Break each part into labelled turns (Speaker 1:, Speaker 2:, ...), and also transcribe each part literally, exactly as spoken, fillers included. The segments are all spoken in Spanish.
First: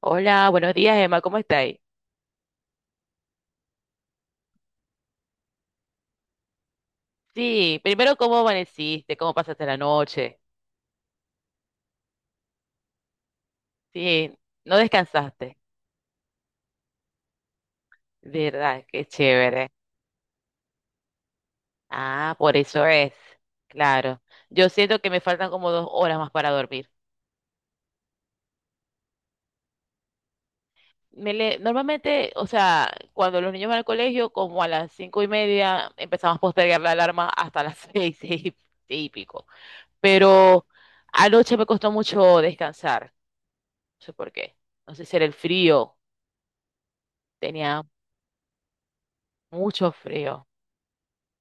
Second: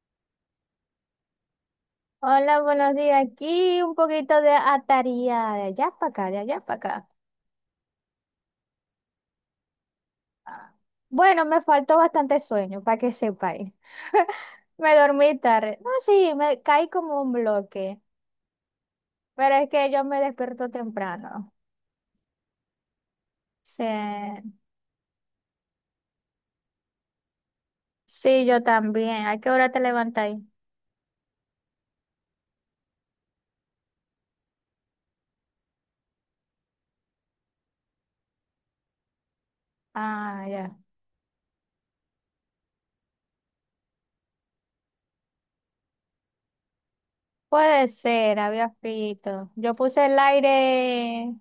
Speaker 1: Hola, buenos días, Emma, ¿cómo estáis?
Speaker 2: Hola, buenos días. Aquí un poquito de ataría de allá para acá, de allá para acá.
Speaker 1: Sí, primero, ¿cómo amaneciste? ¿Cómo pasaste la noche?
Speaker 2: Ah. Bueno, me faltó bastante sueño, para que sepáis.
Speaker 1: Sí, no
Speaker 2: Me dormí
Speaker 1: descansaste.
Speaker 2: tarde. No, sí, me caí como un bloque,
Speaker 1: ¿Verdad? Qué
Speaker 2: pero es
Speaker 1: chévere.
Speaker 2: que yo me despierto temprano.
Speaker 1: Ah, por eso es.
Speaker 2: Sí,
Speaker 1: Claro. Yo siento que me faltan como dos horas más para dormir.
Speaker 2: sí, yo también. ¿A qué hora te levantáis?
Speaker 1: Me le- Normalmente, o sea, cuando los niños van al colegio, como a las cinco y media, empezamos a postergar la alarma hasta las seis, seis y y pico.
Speaker 2: Ah,
Speaker 1: Pero
Speaker 2: ya.
Speaker 1: anoche me costó mucho descansar. No sé por qué. No sé si era el frío. Tenía
Speaker 2: Puede ser, había frito. Yo
Speaker 1: Mucho
Speaker 2: puse el
Speaker 1: frío.
Speaker 2: aire,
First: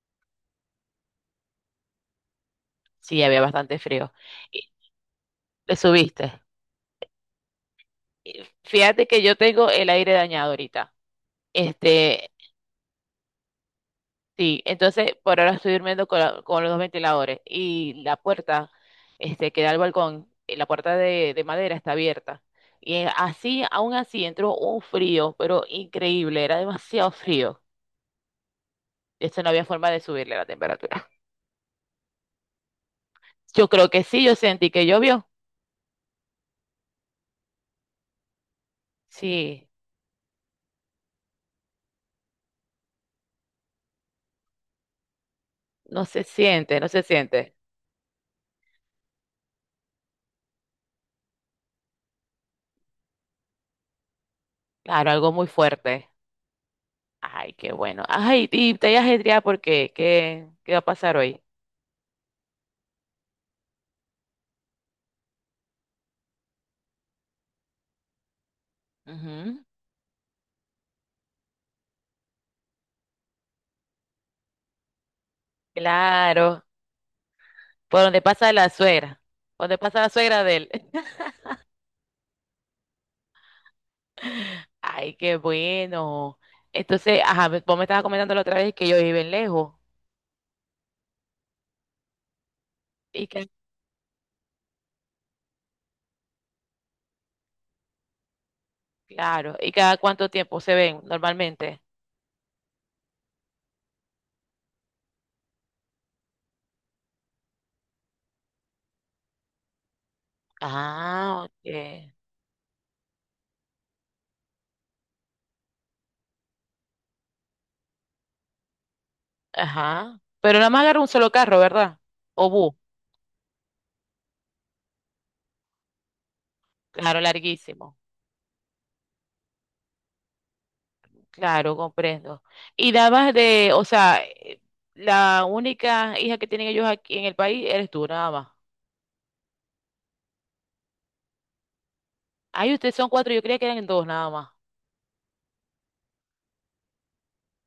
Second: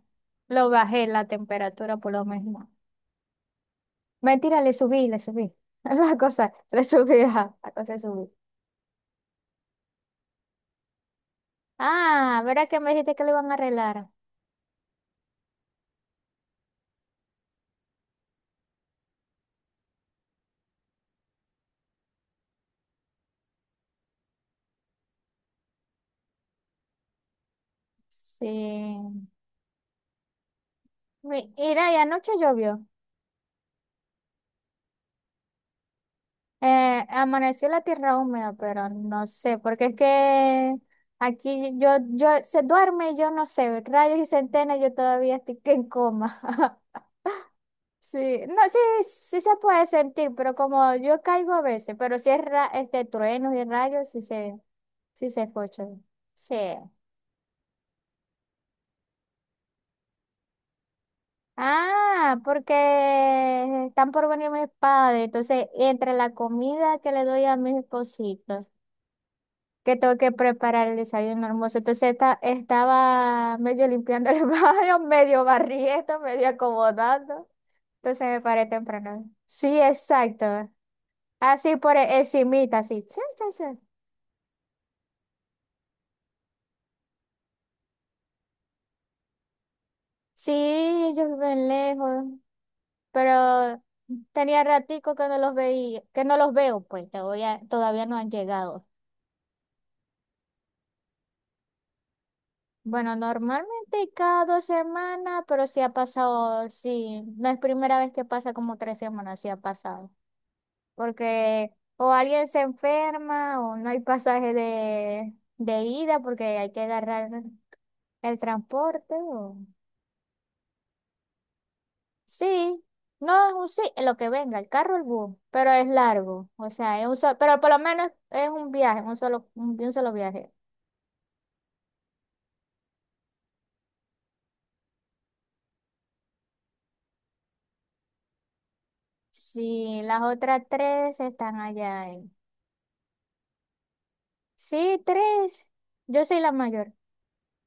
Speaker 2: lo bajé la temperatura por lo menos.
Speaker 1: Sí, había bastante frío.
Speaker 2: Mentira,
Speaker 1: Y
Speaker 2: le subí, le subí.
Speaker 1: te
Speaker 2: La
Speaker 1: subiste.
Speaker 2: cosa, le subí, ajá, la cosa le subí.
Speaker 1: Y Fíjate que yo tengo el aire dañado ahorita. Este,
Speaker 2: Ah, ¿verdad que me dijiste que lo iban a arreglar?
Speaker 1: sí, entonces por ahora estoy durmiendo con, la- con los dos ventiladores y la puerta, este, que da al balcón, eh, la puerta de, de madera está abierta. Y eh, así, aún así, entró un frío, pero increíble, era demasiado frío.
Speaker 2: Sí.
Speaker 1: Eso no había forma de subirle la temperatura.
Speaker 2: Mi- Mira, y anoche llovió.
Speaker 1: Yo creo que sí, yo sentí que llovió.
Speaker 2: Eh, amaneció la tierra húmeda, pero no sé,
Speaker 1: Sí,
Speaker 2: porque es que aquí yo, yo se duerme y yo no sé, rayos y centenas, yo todavía estoy que en
Speaker 1: no se
Speaker 2: coma.
Speaker 1: siente, no se siente.
Speaker 2: Sí, no, sí, sí se puede sentir, pero como yo caigo a veces, pero si es ra- este trueno y rayos, sí se,
Speaker 1: Claro,
Speaker 2: sí
Speaker 1: algo
Speaker 2: se
Speaker 1: muy
Speaker 2: escucha.
Speaker 1: fuerte.
Speaker 2: Sí.
Speaker 1: Ay, qué bueno. Ay, y te hayas ajetreada porque, ¿qué, qué va a pasar hoy?
Speaker 2: Ah, porque están por venir mis padres. Entonces, entre la comida que le doy a mis espositos,
Speaker 1: Ujú.
Speaker 2: que tengo que preparar el desayuno hermoso. Entonces, esta- estaba medio limpiando el baño, medio barriendo, medio
Speaker 1: Claro,
Speaker 2: acomodando.
Speaker 1: por donde
Speaker 2: Entonces, me
Speaker 1: pasa
Speaker 2: paré
Speaker 1: la suegra,
Speaker 2: temprano.
Speaker 1: por donde
Speaker 2: Sí,
Speaker 1: pasa la suegra
Speaker 2: exacto.
Speaker 1: de él.
Speaker 2: Así por e- encimita, así. Cha, cha, cha.
Speaker 1: Ay, qué bueno. Entonces, ajá, me- vos me estabas comentando la otra vez que ellos viven lejos.
Speaker 2: Sí, ellos viven lejos,
Speaker 1: Y que,
Speaker 2: pero tenía ratico que no los veía, que no los veo, pues todavía, todavía no han llegado.
Speaker 1: claro, ¿y cada cuánto tiempo se ven normalmente?
Speaker 2: Bueno, normalmente cada dos semanas, pero sí ha pasado, sí, no es primera vez que pasa como tres semanas, sí ha pasado.
Speaker 1: Ah, ok.
Speaker 2: Porque o alguien se enferma o no hay pasaje de, de ida porque hay que agarrar el transporte. O...
Speaker 1: Ajá. Pero nada más agarra un solo carro, ¿verdad? O bus,
Speaker 2: Sí, no es un sí, lo que venga, el carro o el bus, pero es largo, o sea, es un
Speaker 1: claro,
Speaker 2: solo, pero por lo
Speaker 1: larguísimo.
Speaker 2: menos es un viaje, un solo, un, un solo viaje.
Speaker 1: Claro, comprendo. Y dabas de, o sea, eh, la única hija que tienen ellos aquí en el país eres tú, nada más.
Speaker 2: Sí, las otras tres están allá.
Speaker 1: Ay, ustedes son cuatro, yo creía que eran dos, nada más.
Speaker 2: Sí, tres. Yo soy la mayor.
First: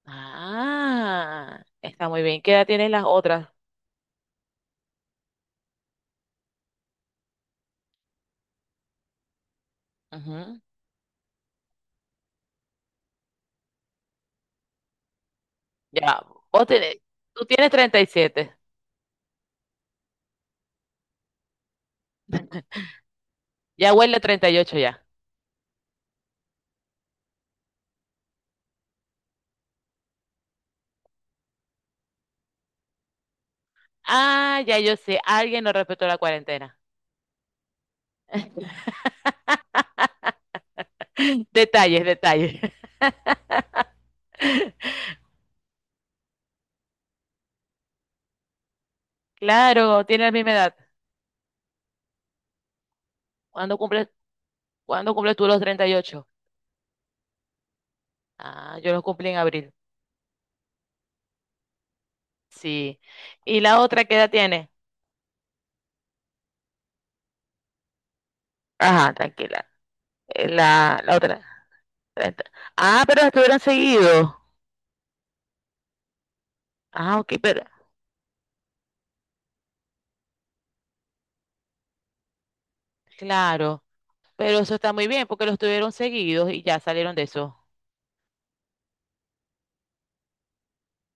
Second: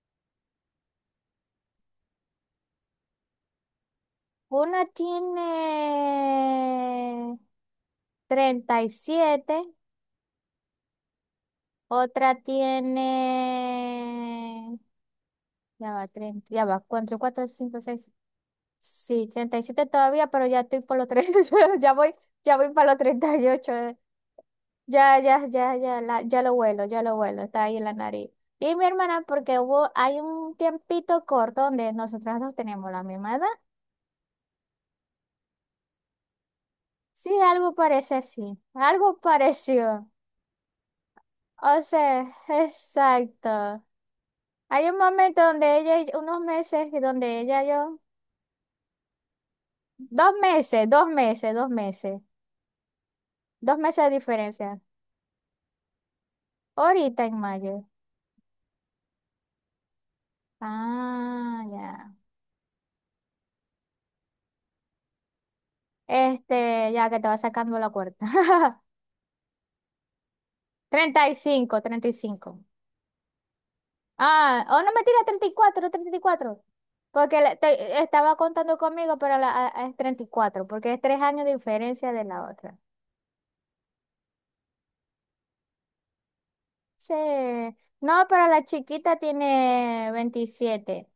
Speaker 1: Ah, está muy bien. ¿Qué edad tienen las otras?
Speaker 2: Una tiene treinta y siete,
Speaker 1: Ujú.
Speaker 2: otra tiene... Ya va,
Speaker 1: Ya,
Speaker 2: treinta, ya
Speaker 1: vos
Speaker 2: va,
Speaker 1: tenés,
Speaker 2: cuatro,
Speaker 1: tú
Speaker 2: cuatro,
Speaker 1: tienes
Speaker 2: cinco,
Speaker 1: treinta
Speaker 2: seis.
Speaker 1: y siete.
Speaker 2: Sí, treinta y siete todavía, pero ya estoy por los treinta, ya voy, ya voy para los treinta y ocho.
Speaker 1: ya
Speaker 2: eh.
Speaker 1: huele a treinta y ocho ya.
Speaker 2: Ya, ya, ya, ya, la- ya lo vuelo, ya lo vuelo, está ahí en la nariz. Y mi hermana, porque hubo, hay un tiempito corto donde nosotras no tenemos la misma edad.
Speaker 1: Ah, ya yo sé, alguien no respetó la cuarentena.
Speaker 2: Sí, algo parece así, algo pareció. O
Speaker 1: Detalles,
Speaker 2: sea,
Speaker 1: detalles.
Speaker 2: exacto. Hay un momento donde ella, y- unos meses, y donde ella y yo,
Speaker 1: Claro, tiene la
Speaker 2: dos
Speaker 1: misma edad.
Speaker 2: meses, dos meses, dos meses,
Speaker 1: ¿Cuándo
Speaker 2: dos meses
Speaker 1: cumples,
Speaker 2: de diferencia.
Speaker 1: cuándo cumples tú los treinta y ocho?
Speaker 2: Ahorita en mayo.
Speaker 1: Ah, yo los cumplí en abril.
Speaker 2: Ah, ya.
Speaker 1: Sí. ¿Y la otra qué edad tiene?
Speaker 2: Este, ya que te va sacando la cuarta.
Speaker 1: Ajá, tranquila. Eh, La, la
Speaker 2: treinta y
Speaker 1: otra.
Speaker 2: cinco. treinta y
Speaker 1: treinta.
Speaker 2: cinco.
Speaker 1: Ah, pero estuvieron seguidos.
Speaker 2: Ah, oh, no me tira treinta treinta y cuatro, treinta y cuatro,
Speaker 1: Ah, ok,
Speaker 2: porque la-
Speaker 1: pero.
Speaker 2: te- estaba contando conmigo, pero la, a- a- es treinta y cuatro, porque es tres años de diferencia de la otra.
Speaker 1: Claro. Pero eso está muy bien porque los tuvieron seguidos y ya
Speaker 2: Sí.
Speaker 1: salieron de eso.
Speaker 2: No, pero la chiquita tiene veintisiete.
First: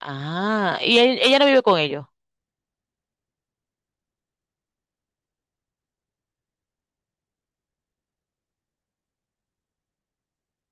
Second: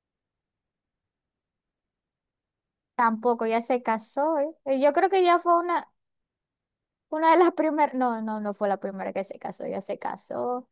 Speaker 1: Ah, y él- ella no vive con ellos.
Speaker 2: Tampoco, ya se casó. ¿Eh? Eh, Yo creo que ya fue una, una de las primeras. No, no, no fue la primera que se casó, ya se casó.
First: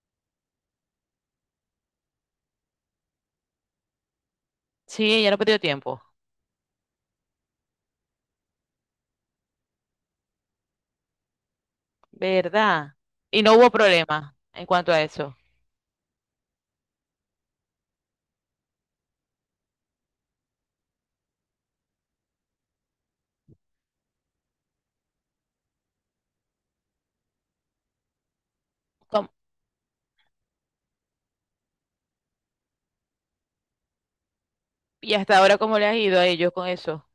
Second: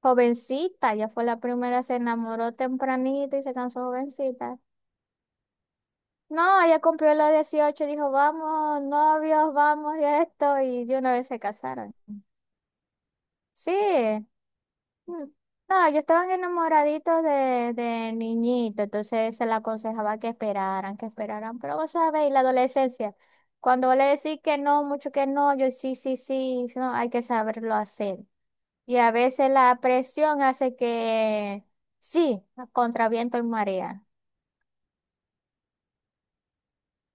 Speaker 2: Jovencita, ya fue la primera, se enamoró tempranito y se casó jovencita.
Speaker 1: Sí, ella no perdió tiempo.
Speaker 2: No, ella cumplió los dieciocho, dijo, vamos, novios, vamos, y esto, y de una vez se casaron.
Speaker 1: ¿Verdad? Y no hubo
Speaker 2: Sí.
Speaker 1: problema en cuanto a
Speaker 2: Mm.
Speaker 1: eso.
Speaker 2: No, ellos estaban enamoraditos de, de niñito, entonces se le aconsejaba que esperaran, que esperaran, pero vos sabéis, la adolescencia, cuando vos le decís que no, mucho que no, yo sí, sí, sí, sí, no, hay que saberlo hacer. Y a
Speaker 1: ¿Cómo-
Speaker 2: veces la presión hace que sí, contra viento y marea.
Speaker 1: ¿Y hasta ahora cómo le has ido a ellos con eso?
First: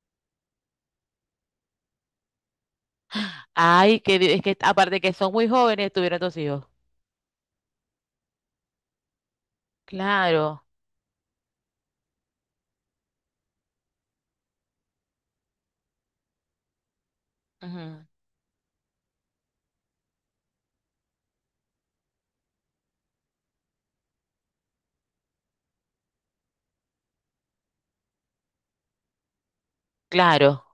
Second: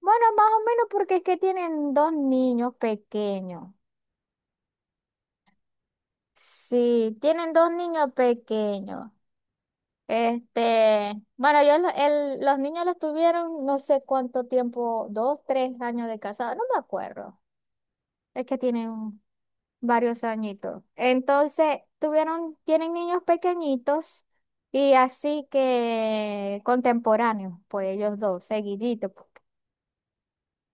Speaker 2: Bueno, más o menos porque es que tienen dos niños pequeños.
Speaker 1: Ay, que di- es que aparte que son muy jóvenes, tuvieron dos hijos.
Speaker 2: Sí, tienen dos niños pequeños.
Speaker 1: Claro.
Speaker 2: Este, bueno, yo lo- el- los niños los tuvieron no sé cuánto tiempo, dos, tres años de casado, no me acuerdo.
Speaker 1: ujú,
Speaker 2: Es que tienen varios añitos. Entonces, tuvieron, tienen niños pequeñitos y así que contemporáneos, pues ellos dos, seguiditos, pues.
Speaker 1: Claro,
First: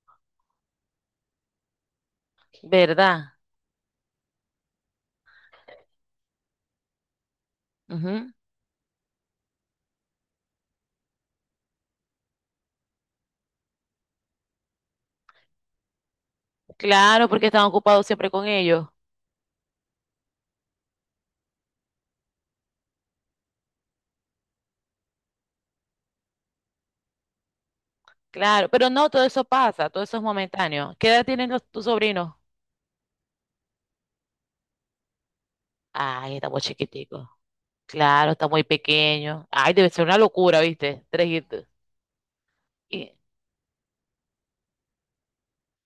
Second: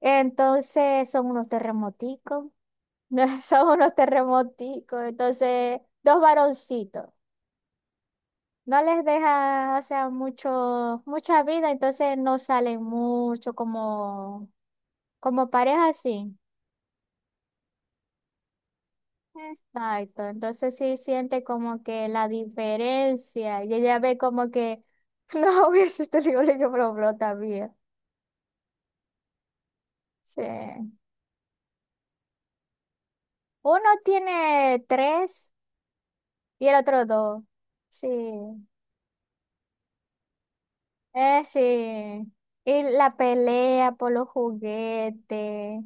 Speaker 2: Entonces, son unos terremoticos,
Speaker 1: ¿verdad?
Speaker 2: son unos terremoticos, entonces, dos varoncitos.
Speaker 1: Ujú.
Speaker 2: No les deja, o sea, mucho, mucha vida, entonces no salen mucho como, como pareja, sí.
Speaker 1: Claro, porque están ocupados siempre con ellos.
Speaker 2: Exacto, entonces sí siente como que la diferencia y ella ve como que, no, hubiese te digo, yo, pero pero también.
Speaker 1: Claro, pero no, todo eso pasa, todo eso es
Speaker 2: Sí.
Speaker 1: momentáneo. ¿Qué edad tienen los, tus sobrinos?
Speaker 2: Uno tiene tres
Speaker 1: Ay, está muy
Speaker 2: y el otro
Speaker 1: chiquitico.
Speaker 2: dos. Sí.
Speaker 1: Claro, está muy pequeño. Ay, debe ser una locura, ¿viste? Tres
Speaker 2: Eh, sí.
Speaker 1: hijitos.
Speaker 2: Y
Speaker 1: Y,
Speaker 2: la pelea por los juguetes.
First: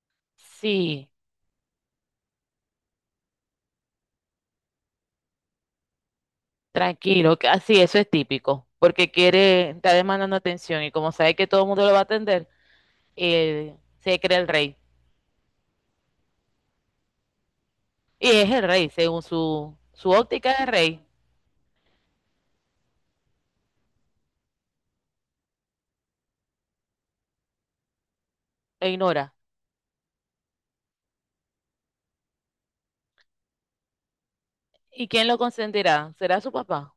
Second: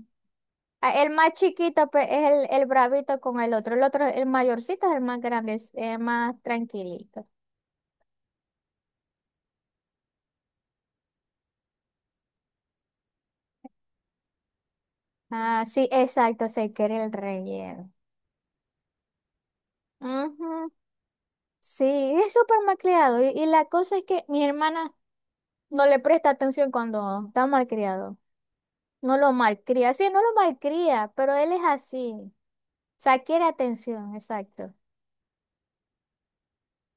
Speaker 2: Ah,
Speaker 1: sí,
Speaker 2: el más chiquito pues, es el, el bravito con el otro. El otro, el mayorcito es el más grande, es el más tranquilito.
Speaker 1: tranquilo, que- así, eso es típico, porque quiere, está demandando atención y como sabe que todo el mundo lo va a atender, eh, se cree el rey.
Speaker 2: Ah, sí, exacto, se quiere el relleno.
Speaker 1: Y es el rey, según su, su óptica de
Speaker 2: Ujú.
Speaker 1: rey,
Speaker 2: Sí, es súper malcriado. Y, y la cosa es que mi hermana no le presta atención cuando está malcriado.
Speaker 1: lo
Speaker 2: No lo
Speaker 1: ignora.
Speaker 2: malcría. Sí, no lo malcría, pero él es así. O sea, quiere atención, exacto.
Speaker 1: ¿Y quién lo consentirá? ¿Será su papá?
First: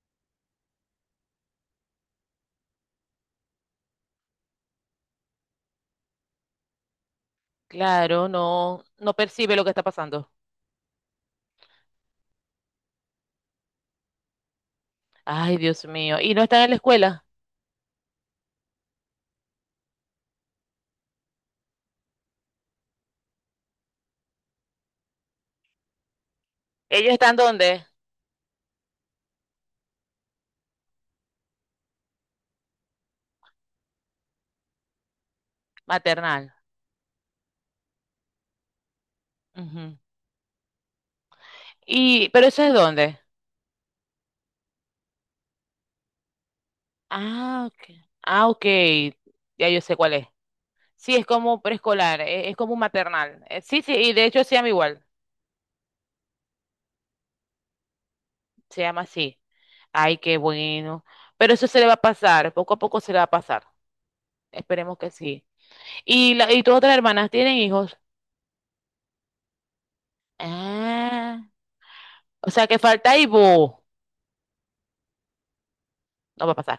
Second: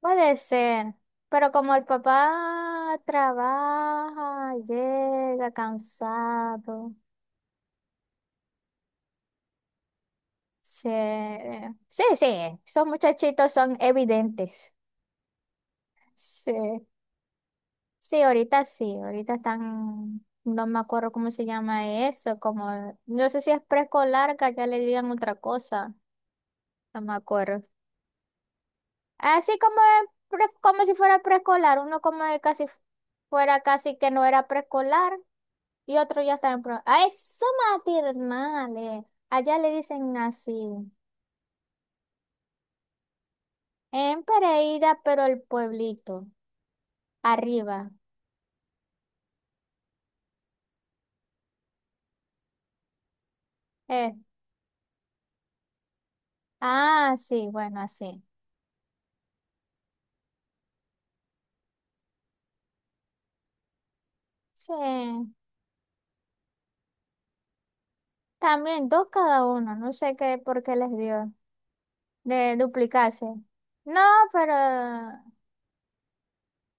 Speaker 2: Puede ser, pero como el papá trabaja, llega cansado,
Speaker 1: Claro, no, no percibe lo que está pasando.
Speaker 2: sí, sí, sí, esos muchachitos son evidentes.
Speaker 1: Ay, Dios mío. ¿Y no
Speaker 2: Sí,
Speaker 1: están en la escuela?
Speaker 2: sí, ahorita sí, ahorita están, no me acuerdo cómo se llama eso, como, no sé si es preescolar, que ya le digan otra cosa, no
Speaker 1: ¿Ellos
Speaker 2: me
Speaker 1: están
Speaker 2: acuerdo.
Speaker 1: dónde?
Speaker 2: Así como, es pre- como si fuera preescolar, uno como de casi fuera casi que no era preescolar. Y otro ya
Speaker 1: Maternal.
Speaker 2: está en pro. ¡Ah, eso maternales! Allá le
Speaker 1: Ujú.
Speaker 2: dicen así.
Speaker 1: Y, ¿pero eso es dónde?
Speaker 2: En Pereira, pero el pueblito.
Speaker 1: Ah, ok.
Speaker 2: Arriba.
Speaker 1: Ah, ok. Ya yo sé cuál es. Sí, es como preescolar, e- es, como un maternal. Eh, sí, sí, y
Speaker 2: Eh.
Speaker 1: de hecho se llama igual.
Speaker 2: Ah, sí, bueno, así.
Speaker 1: Se llama así. Ay, qué bueno. Pero eso se le va a pasar, poco a poco se le va a pasar. Esperemos que
Speaker 2: Sí.
Speaker 1: sí. ¿Y, la, y tus otras hermanas tienen hijos?
Speaker 2: También dos cada uno. No sé qué por qué les dio.
Speaker 1: Ah, o
Speaker 2: De
Speaker 1: sea que falta y
Speaker 2: duplicarse.
Speaker 1: vos.
Speaker 2: No, pero.
Speaker 1: No va a pasar.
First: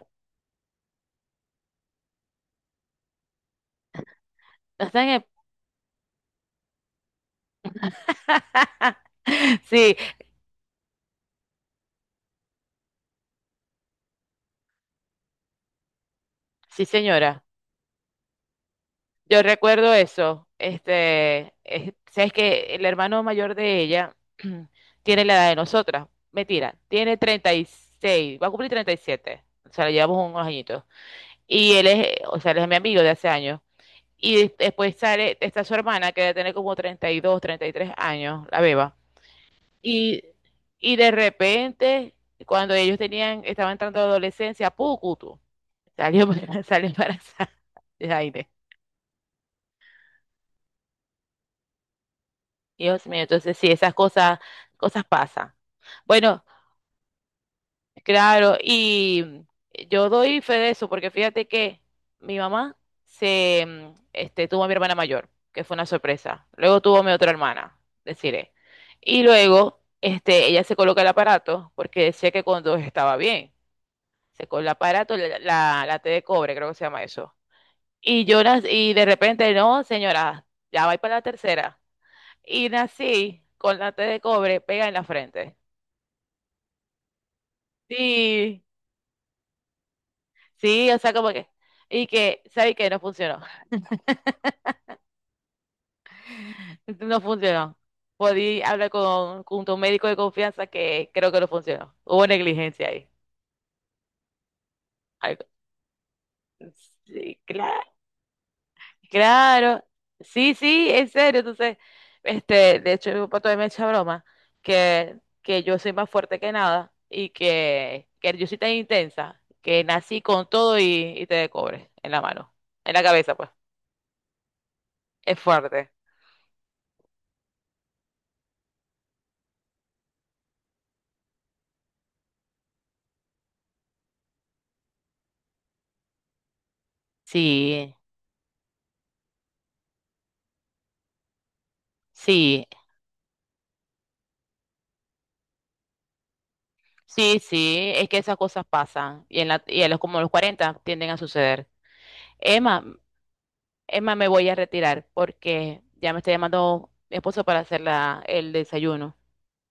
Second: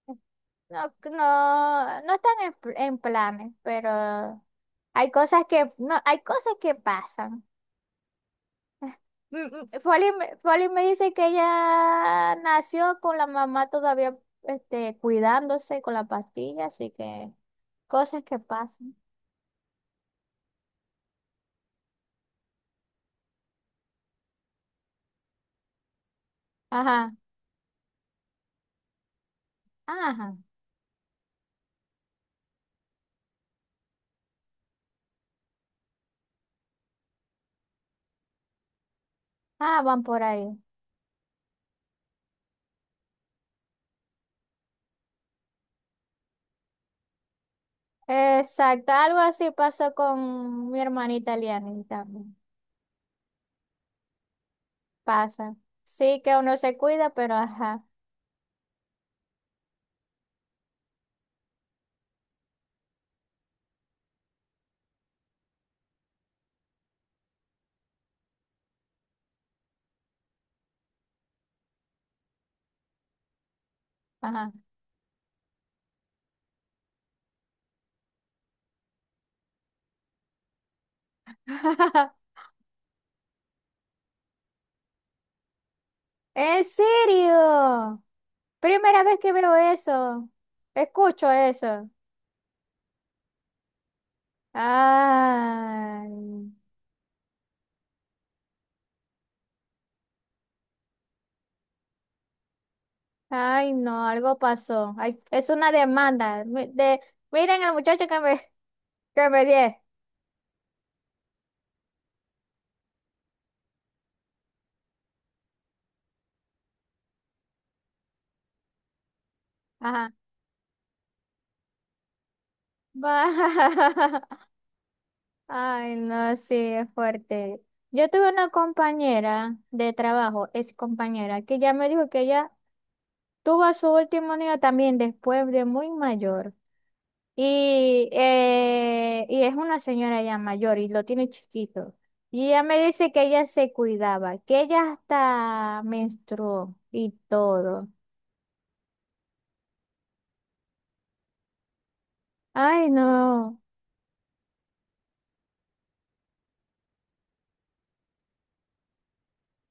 Speaker 2: No, no, no están en, en planes, pero hay cosas que. No, hay cosas que pasan. Mm, mm,
Speaker 1: Sí,
Speaker 2: Folly, me Folly me dice que ella nació con la mamá todavía este, cuidándose con la pastilla,
Speaker 1: sí,
Speaker 2: así que
Speaker 1: señora.
Speaker 2: cosas que pasan.
Speaker 1: Yo recuerdo eso. Este, es- sabes que el hermano mayor de ella tiene la edad de nosotras. Mentira,
Speaker 2: Ajá,
Speaker 1: tiene treinta y seis. va a cumplir treinta y siete. O sea, le llevamos
Speaker 2: ajá,
Speaker 1: unos añitos. Y él es, o sea, él es mi amigo de hace años. Y des- después sale, está su hermana que debe tener como treinta treinta y dos, treinta y tres años, la beba.
Speaker 2: ah, van
Speaker 1: Y,
Speaker 2: por ahí.
Speaker 1: y de repente, cuando ellos tenían, estaban entrando a la adolescencia, ¡pucutu! Salió, para- salió embarazada de aire.
Speaker 2: Exacto, algo así pasó con mi hermanita Liani también.
Speaker 1: Dios mío, entonces sí, esas cosas, cosas pasan.
Speaker 2: Pasa. Sí que
Speaker 1: Bueno,
Speaker 2: uno se cuida, pero ajá,
Speaker 1: claro, y eh, yo doy fe de eso, porque fíjate que mi mamá se, mm, este, tuvo a mi hermana mayor, que fue una sorpresa. Luego tuvo a mi otra hermana, deciré. Y luego, este, ella se coloca el aparato, porque decía que cuando estaba bien. Se
Speaker 2: ajá.
Speaker 1: con el aparato, la, la, la T de cobre, creo que se llama eso. Y Jonas, y de repente, no, señora, ya va para la tercera. Y nací con la T de cobre pega en la frente.
Speaker 2: ¿En serio?
Speaker 1: Sí,
Speaker 2: Primera vez que veo eso.
Speaker 1: sí, o sea, como
Speaker 2: Escucho
Speaker 1: que.
Speaker 2: eso.
Speaker 1: Y que, ¿sabes qué? No funcionó.
Speaker 2: Ay.
Speaker 1: No funcionó. Podí hablar con, con tu médico de confianza que creo que no funcionó. Hubo negligencia ahí.
Speaker 2: Ay, no, algo pasó. Ay,
Speaker 1: Algo.
Speaker 2: es una demanda. Mi- De,
Speaker 1: Sí,
Speaker 2: miren al
Speaker 1: claro.
Speaker 2: muchacho que me, que me di.
Speaker 1: Claro, sí, sí, en serio. Entonces, este, de hecho, mi papá todavía me echa broma que, que yo soy más fuerte que nada y que, que yo soy tan intensa que
Speaker 2: Ajá.
Speaker 1: nací con todo y, y te de cobre en la mano, en la cabeza, pues.
Speaker 2: Va-
Speaker 1: Es fuerte.
Speaker 2: Ay, no, sí, es fuerte. Yo tuve una compañera de trabajo, ex compañera, que ya me dijo que ella tuvo a su último niño también después de muy mayor.
Speaker 1: Sí,
Speaker 2: Y, eh, y es una señora ya mayor y lo tiene chiquito. Y ella
Speaker 1: sí,
Speaker 2: me dice que ella se cuidaba, que ella hasta menstruó y
Speaker 1: sí,
Speaker 2: todo.
Speaker 1: sí, es que esas cosas pasan y en la, y a los como a los cuarenta tienden a suceder. Emma,
Speaker 2: Ay, no.
Speaker 1: Emma, me voy a retirar porque ya me está llamando mi esposo para hacer la, el desayuno.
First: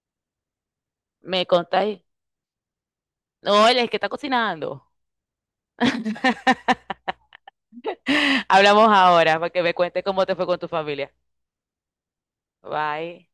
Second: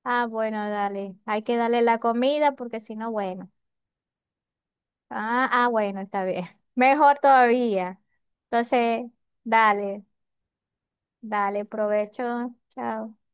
Speaker 2: Ah, bueno, dale.
Speaker 1: ¿Me
Speaker 2: Hay que darle
Speaker 1: contáis?
Speaker 2: la comida porque si no, bueno.
Speaker 1: No, él es el que está cocinando.
Speaker 2: Ah, ah, bueno, está bien. Mejor todavía.
Speaker 1: Hablamos
Speaker 2: Entonces,
Speaker 1: ahora para que me cuentes
Speaker 2: dale,
Speaker 1: cómo te fue con tu familia.
Speaker 2: dale, provecho. Chao.
Speaker 1: Bye.